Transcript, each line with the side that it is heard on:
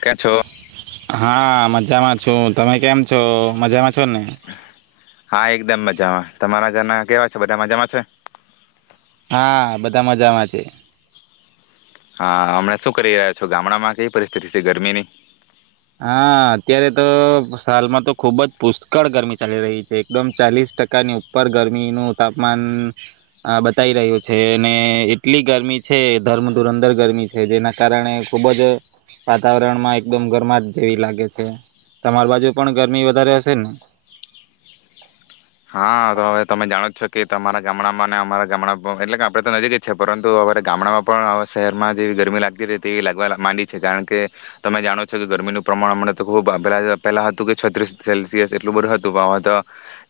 left: કેમ છો?
right: હા. મજામાં છું. તમે કેમ છો મજામાં? છોને.
left: હા એકદમ મજામાં, તમારા જના કેવા છે બધા મજામાં છે?
right: હા બધા મજામાં છે.
left: હા હમણાં શું કરી રહ્યા છો, ગામડામાં કેવી પરિસ્થિતિ છે ગરમીની?
right: હા અત્યારે તો સાાલમાં તો ખુબ જ પુષ્કળ ગરમી ચાલી રહી છે. એકદમ ચાલીસ ટકાની ઉપર ગરમીનું તાપમાન બતાઈ રહ્યું છે, અને એટલી ગરમી છે ધર્મધુરંદર ગરમી છે જેના કારણે ખુબ જ વાતાવરણમાં એકદમ ગરમા જેવી લાગે છે. તમાર બાજુ પણ ગરમી વધારે હશે ને?
left: હા તો હવે તમે જાણો છો કે તમારા ગામડામાં ને અમારા ગામડામાં એટલે કે આપડે તો નજીક જ છે પરંતુ હવે તો ગામડામાં પણ હવે શહેરમાં જેવી ગરમી લાગતી રહેતી લાગવા માંડી છે કારણ કે તમે જાણો છો કે ગરમીનું પ્રમાણ હમને તો ખુબ પેલા પેલા હતું કે છત્રીસ સેલ્સિયસ એટલું બધું હતું પણ હવે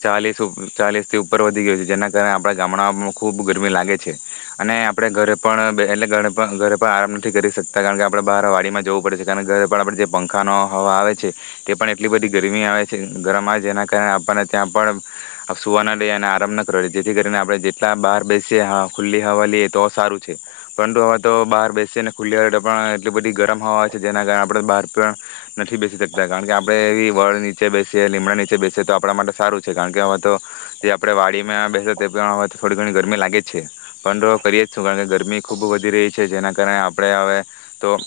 left: તો ચાલીસ ઉપ ચાલીસથી ઉપર વધી ગયું છે જેના કારણે આપણા ગામડામાં ખૂબ ગરમી લાગે છે અને આપણે ઘરે પણ બે એટલે ઘરે પ ઘરે પણ આરામ નથી કરી શકતા કારણ કે આપણે બહાર વાડીમાં જવું પડે છે, કારણ કે ઘરે પણ આપણે જે પંખાનો હવા આવે છે તે પણ એટલી બધી ગરમી આવે છે, ગરમ આવે જેના કારણે આપણને ત્યાં પણ અહ સુવાના દઈએ અને આરામ ન કરવા દે, જેથી કરીને આપણે જેટલા બહાર બેસીએ હ ખુલ્લી હવા લઈએ તો સારું છે. પરંતુ હવે તો બહાર બેસીએ ને ખુલ્લી હવા હોય તો પણ એટલી બધી ગરમ હવા આવે છે જેના કારણે આપણે બહાર પણ નથી બેસી શકતા, કારણ કે આપડે એવી વડ નીચે બેસીએ, લીમડા નીચે બેસીએ તો આપણા માટે સારું કારણ કે હવે તો જે આપણે વાડીમાં બેસે તે થોડી ઘણી ગરમી લાગે જ છે. પણ તો કરીએ જ છું કારણ કે ગરમી ખૂબ વધી રહી છે જેના કારણે આપણે હવે તો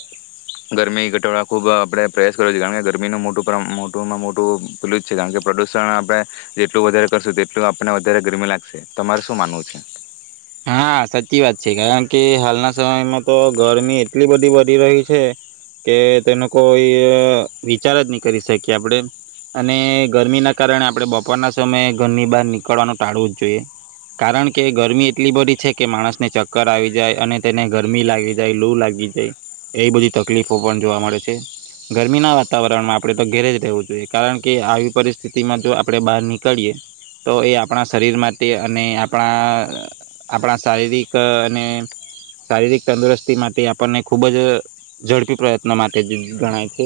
left: ગરમી ઘટાડ ખૂબ આપણે પ્રયાસ કરવો છે કારણ કે ગરમીનું મોટું મોટુંમાં મોટું પલું જ છે કારણ કે પ્રદુષણ આપણે જેટલું વધારે કરશું, તેટલું આપણને વધારે ગરમી લાગશે. તમારે શું માનવું છે?
right: હા સાચી વાત છે કારણ કે હાલના સમયમાં તો ગરમી એટલી બધી વધી રહી છે કે તેનો કોઈ વિચાર જ નહી કરી શકીએ. આપણે અને ગરમીના કારણે આપણે બપોરના સમયે ઘરની બહાર નીકળવાનું ટાળવું જ જોઈએ. કારણ કે ગરમી એટલી બધી છે કે માણસને ચક્કર આવી જાય અને તેને ગરમી લાગી જાય, લૂ લાગી જાય એવી બધી તકલીફો પણ જોવા મળે છે. ગરમીના વાતાવરણમાં આપણે તો ઘેરે જ રહેવું જોઈએ કારણ કે આવી પરિસ્થિતિમાં જો આપણે બહાર નીકળીએ તો એ આપણા શરીર માટે અને આપણા આપણા શારીરિક અને શારીરિક તંદુરસ્તી માટે આપણને ખૂબ જ ઝડપી પ્રયત્નો માટે ગણાય છે.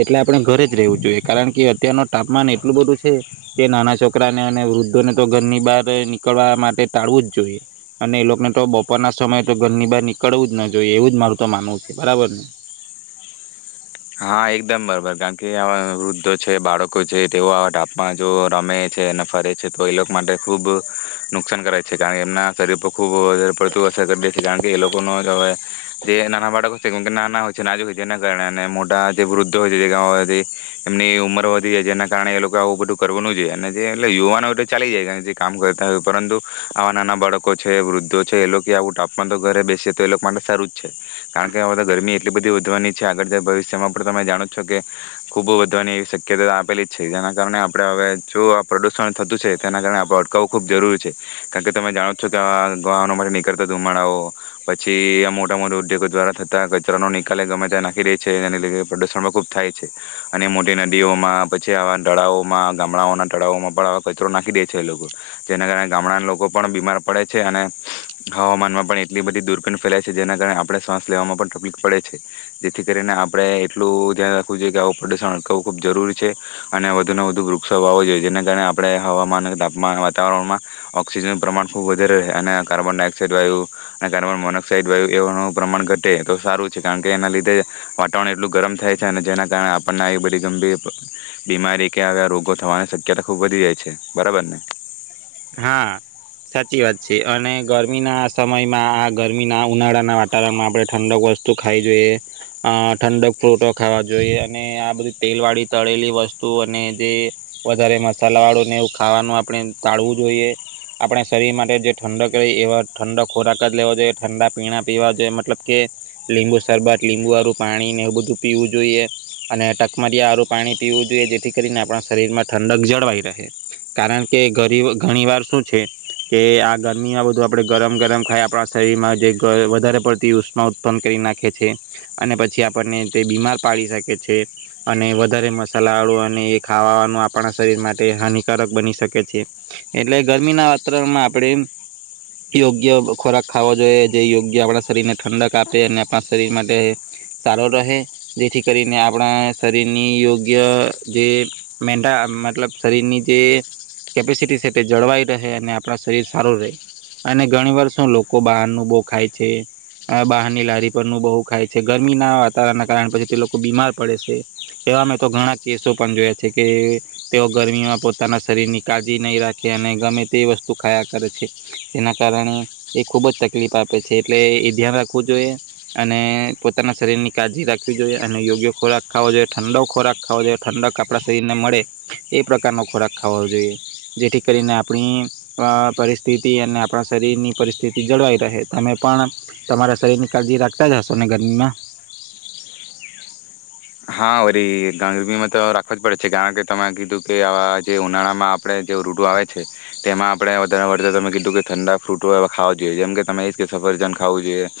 right: એટલે આપણે ઘરે જ રહેવું જોઈએ કારણ કે અત્યારનું તાપમાન એટલું બધું છે કે નાના છોકરાને અને વૃદ્ધોને તો ઘરની બહાર નીકળવા માટે ટાળવું જ જોઈએ. અને એ લોકોને તો બપોર ના સમયે તો ઘરની બહાર નીકળવું જ ના જોઈએ એવું જ મારું તો માનવું છે બરાબર ને?
left: હા એકદમ બરોબર. કારણ કે આ વૃદ્ધો છે, બાળકો છે તેઓ આવા ટાપમાં જો રમે છે અને ફરે છે તો એ લોકો માટે ખુબ નુકસાન કરે છે કારણ કે એમના શરીર ખૂબ વધારે પડતું અસર કરી દે કારણ કે એ લોકો નવે જે નાના બાળકો કે નાના હોય છે નાજુક હોય જેના કારણે મો જે વૃદ્ધો હોય છેથી એમની ઉંમર વધી જાય જેના કારણે એ લોકો આવું બધું કરવાનું જોઈએ અને જે એટલે યુવાનો હોય તો ચાલી જાય જે કામ કરતા હોય પરંતુ આવા નાના બાળકો છે વૃદ્ધો છે એ લોકો આવું તાપમાન તો ઘરે બેસે તો એ લોકો માટે સારું જ છે કારણ કે આ બધા ગરમી એટલી બધી વધવાની છે આગળ જે ભવિષ્ય એમાં પણ તમે જાણો છો કે ખૂબ વધવાની એવી શક્યતા આપેલી જ છે જેના કારણે આપણે હવે જો આ પ્રદુષણ થતું છે તેના કારણે આપણે અટકાવવું ખૂબ જરૂરી છે કારણ કે તમે જાણો છો કે આ વાહ માટે નીકળતા ધુમાડાઓ પછી આ મોટા મોટા ઉદ્યોગો દ્વારા થતા કચરાનો નિકાલલે ગમે ત્યાં નાખી રહી છે. લ પ્રદુષણ પણ ખૂબ થાય છે અને મોટી નદીઓમાં પછી આવા તળાવોમાં ગામડાઓના તળાવોમાં પણ આવા કચરો નાખી દે છે એ લોકો જેના કારણે ગામડાના લોકો પણ બીમાર પડે છે અને હવામાનમાં પણ એટલી બધી દુરપીન ફેલાય છે જેના કારણે આપણે શ્વાસ લેવામાં પણ તકલીફ પડે છે જેથી જે કરીને આપણે એટલું ધ્યાન રાખવું જોઈએ કે આવું પ્રદૂષણ અટકાવવું ખૂબ જરૂરી છે અને વધુને વધુ વૃક્ષો વાવો જોઈએ જેના કારણે આપણે હવામાન તાપમાન વાતાવરણમાં ઓઑક્સિજનનું પ્રમાણ ખૂબ વધારે રહે અને કાર્બન ડાયોક્સાઇડ વાયુ અને કાર્બન મોનોક્સાઇડ વાયુ એવાનું પ્રમાણ ઘટે તો સારું છે કારણ કે એના લીધે વાતાવરણ એટલું ગરમ થાય છે અને જેના કારણે આપણને એ બધી ગંભીર બીમારી કેવા રોગો થવાની શક્યતા ખુબ વધી જાય છે બરાબર ને.
right: હા સાચી વાત છે અને ગરમીના સમયમાં આ ગરમીના ઉનાળાના વાતાવરણમાં આપણે ઠંડક વસ્તુ ખાઈ જોઈએ અ ઠંડક ફ્રૂટો ખાવા જોઈએ અને આ બધી તેલ વાળી તળેલી વસ્તુ અને જે વધારે મસાલા વાળું ને એવું ખાવાનું આપણે ટાળવું. જોઈએ આપણે શરીર માટે જે ઠંડક ર એવા ઠંડક ખોરાક જ લેવા જોઈએ ઠંડા પીણા પીવા જોઈએ મતલબ કે લીંબુ શરબત લીંબુ આરું પાણીને એવું બધું પીવું જોઈએ અને ટકમરીિયા આરું પાણી પીવું જોઈએ જેથી કરીને આપણા શરીરમાં ઠંડક જળવાઈ રહે કારણ કે ગરી ઘણી વાર શું છે કે આ ગરમીમાં બધું આપણે ગરમ ગરમ ખાઈ આપણા શરીરમાં જે વધારે પડતી ઉષ્મા ઉત્પન્ન કરી નાખે છે અને પછી આપણને તે બીમાર પાડી શકે છે અને વધારે મસાલાળો અને એ ખાવાવાનું આપણા શરીર માટે હાનિકારક બની શકે છે. એટલે ગરમીના વાતાવરણમાં આપણે યોગ્ય ખોરાક ખાવો જોઈએ જે યોગ્ય આપણા શરીરને ઠંડક આપે અને આપણા શરીર માટે સારો રહે જેથી કરીને આપણા શરીરની યોગ્ય જે મેન્ટા મતલબ શરીરની જે કેપેસિટી છે. તે જળવાઈ રહે અને આપણા શરીર સારું રહે અને ઘણી વાર શું લોકો બહારનું બહુ ખાય છે બહારની લારી પરનું બહુ ખાય છે ગરમી ના વાતાવરણ ના કારણ પછી તે લોકો બીમાર પડે છે એવામાં તો ઘણા કેસો પણ જોયા છે કે તેઓ ગરમીમાં પોતાના શરીર ની કાળજી નહી રાખ કે અને ગમે તે વસ્તુ ખાયા કરે છે જેના કારણે એ ખૂબ જ તકલીફ આપે છે એટલે એ ધ્યાન રાખવું જોઈએ અને પોતાના શરીર ની કાળજી રાખવી જોઈએ અને યોગ્ય ખોરાક ખો જોઈએ ઠંડક ખોરાક ખો જોઈએ ઠંડક આપણા શરીર ને મળે એ પ્રકારનો ખોરાક ખાવાો જોઈએ. જેથી કરીને આપણી પરિસ્થિતિ અને આપણા શરીરની પરિસ્થિતિ જળવાઈ રહે તમે પણ તમારા શરીરની કાળજી રાખતા જ હશો ને ગરમીમાં.
left: હા વરી ગરબીમાં તો રાખવાો જ પડે છે કારણ કે તમે કીધું કે આવા જે ઉનાળામાં આપડણે જે રૂટો આવે છે તેમાં આપણે વધારે વતા તમે કીધું કે ઠંડા ફ્રૂટો ખવા જોઈએ જેમ કે તમે એ કે સફરજન ખાવું જોઈએ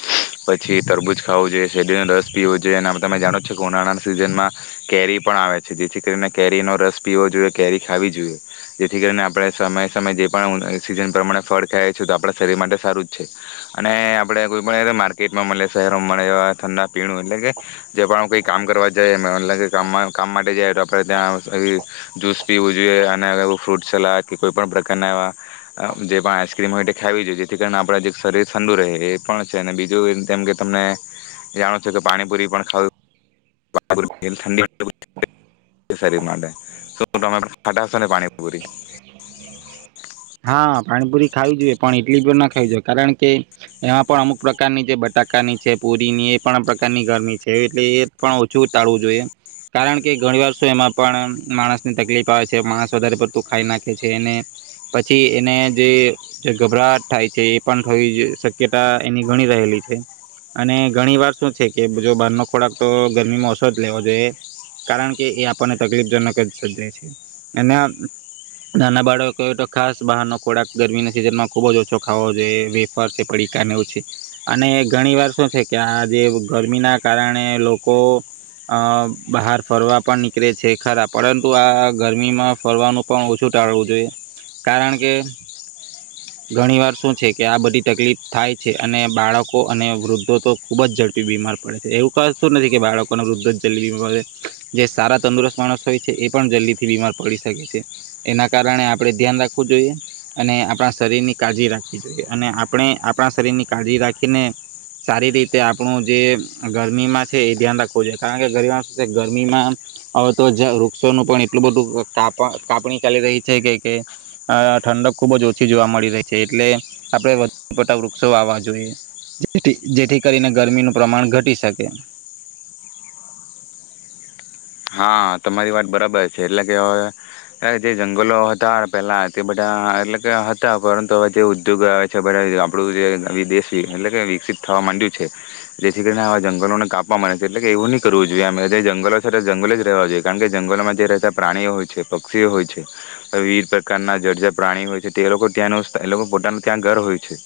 left: પછી તરબૂજ ખાવું જોઈએ શરીર નનો રસ પીવો જોઈએ અને તમે જાણો જો કે ઉનાળા સીઝનમાં કેરી પણ આવે છે જેથી કરીને કેરીનોો રસ પીવો જોઈએ કેરી ખાવી જોઈએ જેથી કરીને આપણે સમયે સમયે જે પણ સીઝન પ્રમાણે ફળ ખાઈએ છેીએ તો આપણા શરીર માટે સારું જ છે અને આપણેે કોઈ પણ માર્કેટમાં મળે શહેરોમાં મળે એ ઠંડા પીણું એટલે કે જે પણ કઈ કામ કરવા. જઈ એતલ કે કામ કામ માટે જાય તો આપણે ત્યાં જ્યૂસ પીવું જોઈએ અને ફ્રૂટ સલા કે કોઈ પણણ પ્રકારના એવા જે પણ આઈસક્રીમ હોય તે ખાવી જોઈએ જેથી કરીને આપણા જે શરીર ઠંડુ રહે એ પણ છે અને બીજું જેમ કે તમને જાણો છો કે પાણીપુરી પણ ખાવું. ઠંડી શરીર માટે શું તમે ફટાશો ને પાણી પૂરી
right: હા પાણીપુરી ખાવી જોઈએ પણ એટલી બ ના ખાવી જોઈએ કારણ કે એમાં પણ અમુક પ્રકારની જે બટાકાની છે પુરી ની એ પણ પ્રકારની ઘરની છે એટલે એ પણ ઓછું ટાળવું જોઈએ કારણ કે ઘણી વરષો એમાં પણ માણસ ની તકલીફ આવે છે માણસ વધારે પડતું ખાઈ નાખે છે એને પછી એ જે ગભરાટ થાય છે એ પણ થવી શક્યતા એની ઘણી રહેલી છે અને ઘણી વાર શું છે કે જો બહારનો ખોરાક તો ગરમીમાં ઓછો જ લેવો જોઈએ કારણ કે એ આપણને તકલીફજનક જ સજાય છે એના નાના બાળકો ક ખાસ બહારનો ખોરાક ગરમીના સિઝનમાં ખૂબ જ ઓછો ખો જોઈએ વેફાર છે પડીકાને ઓછી અને ઘણી વાર શું છે કે આ જે ગરમીના કારણે લોકો અ બહાર ફરવા પણ નીકળે છે ખરા પરંતુ આ ગરમીમાં ફરવાનું પણ ઓછું ટાળવું જોઈએ. કારણ કે ઘણી વાર શું છે કે આ બધી તકલીફ થાય છે અને બાળકો અને વૃદ્ધો તો ખુબ જ ઝડપી બીમાર પડે છે એવું ક શું નથી કે બાળકોને વૃદ્ધો જ જલ્દી બીમાર પડે છે જે સારા તંદુરસ્ત માણસ હોય છે એ પણ જલ્દી થી બીમાર પડી શકે છે એના કારણે આપડણે ધ્યાન રાખ જોઈએ અને આપણા શરીરની કાળજી રાખવી જોઈએ અને આપણે આપણા શરીરની કાળજી રાખીને સારી રીતે આપણું જે ગરમીમાં છે એ ધ્યાન રાખવું જોઈએ કારણ કે ગર શ છે ગરમીમાં હવે તો વૃક્ષોનું પણ એટલું બધું કાપ કાપણી ચાલી રહી છે કે અ ઠંડક ખુબ જ ઓછી જોવા મળી રહી છે એટલે આપણે વધુ પડતા વૃક્ષો આવવા જોઈએ જેથી જેથી કરીને ગરમીનું પ્રમાણ ઘટી શકે.
left: હા તમારી વાત બરાબર છે એટલે કેવે જે જંગલો હતા પેલા તે બધા એટલે કે હતા પરંતુ હવે જે ઉદ્યોગ આવે છે બધા આપડું જે વિદેશી એટલે કે વિકસિત થવા માંડ્યું છે જેથી કરીને હવા જંગલોને કાપવામાં છે એટલે કે એવું નહી કરવું જોઈએ જે જંગલો છે. જંગલ જ રહેવા જોઈએ કારણ કે જંગલોમાં જે રહેતા પ્રાણીઓ હોય છે પક્ષીઓ હોય છે વિવિધ પ્રકારના જર્જર પ્રાણીઓ હોય છે તે લોકો ત્યાંનું એ લોકો પોતાનું ત્યાં ઘર હોય છે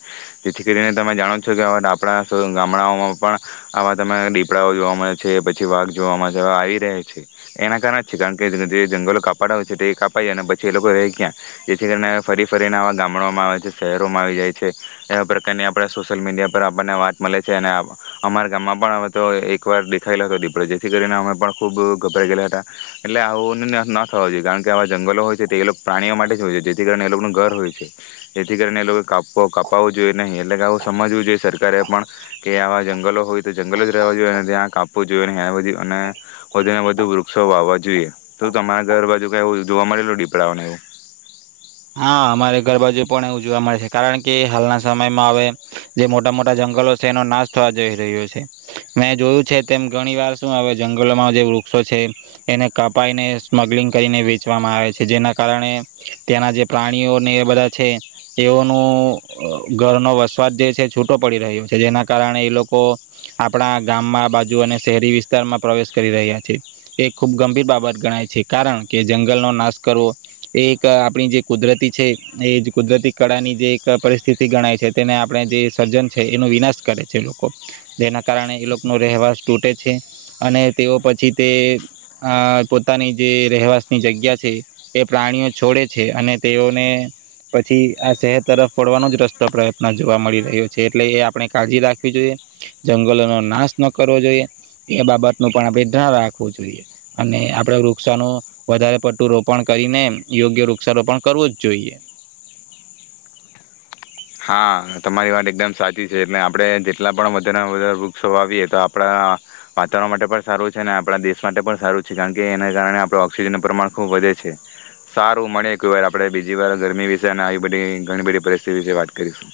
left: જેથી કરીને તમે જાણો છો કેપડા ગામડાઓમાં પણ આવા ત દીપડાઓ જોવા મળે છે પછી વાઘ જોવા મળે છે આવી ના કાર કારણ કે જે જંગલો કાપાડા હોય છે તે કાપાઈ અને પછી એ લોકો રહી ગયા જેથી કરીને ફરી ફરીને આવા ગામડામાં આવે છે શહેરોમાં આવી જાય છે એવા પ્રકારની આપ સોશિયલ મીડિયા પર આપણને વાત મળે છે અને અમારા ગામમાં પણ હવે તો એક વાર દેખાયલો હતો દીપડ્યો જેથી કરીને અમે ખૂબ ગભરાઈ ગયેલા હતા એટલે આવો નશ ન થવાો જોઈએ કારણ કે આવા જંગલો હોય છે તે એ લોકો પ્રાણીઓ માટે જ હોય છે જેથી કરીને એ લોકોનું ઘર હોય છે જેથી કરીને એ લોકો કા કાપાવવું જોઈએ નહીં એટલે કે આવું સમજવું જોઈએ સરકારે પણ કે આવા જંગલો હોય તો જંગલો જ રહેવા જોઈએ ત્યાં કાપવું જોઈએ અને વધુ ને વધુ વૃક્ષો વાવવા જોઈએ તો તમારા ઘર બાજુ કઈ જોવા મળેલ દીપડાઓને એવું
right: હા અમારે ઘર બાાજુ પણ એવું જોવા મળે છે કારણ કે હાલના સમયમાં હવે જે મોટા મોટા જંગલો છે એનો નાશ થવા જઈ રહ્યો છે મેં જોયું છે તેમ ઘણી વાર શું હ જંગલોમાં જે વૃક્ષો છે એને કપાઈને સ્મગલિંગ કરીને વેચવામાં આવે છે જેના કારણે તેયાના જે પ્રાણીઓને એ બધા છે એઓનું ઘરનો વસવાટ જે છે છૂટો પડી રહ્યો છે જેના કારણે એ લોકો આપણા ગામમાં બાજુ અને શહેરી વિસ્તારમાં પ્રવેશ કરી રહ્યા છે એ ખૂબ ગંભીર બાબત ગણાય છે કારણ કે જંગલનો નાશ કરવો એક આપણી જે કુદરતી છે એ જ કુદરતી કળાની જે એક પરિસ્થિતિ ગણાય છે તેને આપણે જે સર્જન છે એનો વિનાશ કરે છે લોકો જેના કારણે એ લોકોનો રહેવાસ તૂટે છે અને તેઓ પછી તે અ પોતાની જે રહેવાસની જગ્યા છે એ પ્રાણીઓ છોડે છે અને તેઓને પછી આ શહેર તરફ ફરવાનો જ રસ્તો પ્રયત્ન જોવા મળી રહ્યો છે એટલે એ આપણે કાળજી રાખવી જોઈએ જંગલોનો નાશ ન કરવો જોઈએ એ બાબતનુંું પણ આપ ધ્યાન રાખવું જોઈએ અને આપડ વૃક્ષોનું વધારે પટ્ટું રોપણ કરીને યોગ્ય વૃક્ષારોપણ કરવો જ જોઈએ.
left: હા તમારી વાત એકદમ સાચી છે એટલે આપડણે જેટલા પણ વધારેને વધારે વૃક્ષો આવીએ તો આપણા વાતાવરણ માટે પણ સારું છે ને આપણા દેશ માટે પણ સારું છે કારણ કે એના કારણે આપડ ઓક્સિજનનું પ્રમાણ ખુબ વધે છે સારું મળે એક વાર આપડણે બીજી વાર ગરમી વિશે અને આવી બધી ઘણી બધી પરિસ્થિતિ વિશે વાત કરીએ. કરીશું.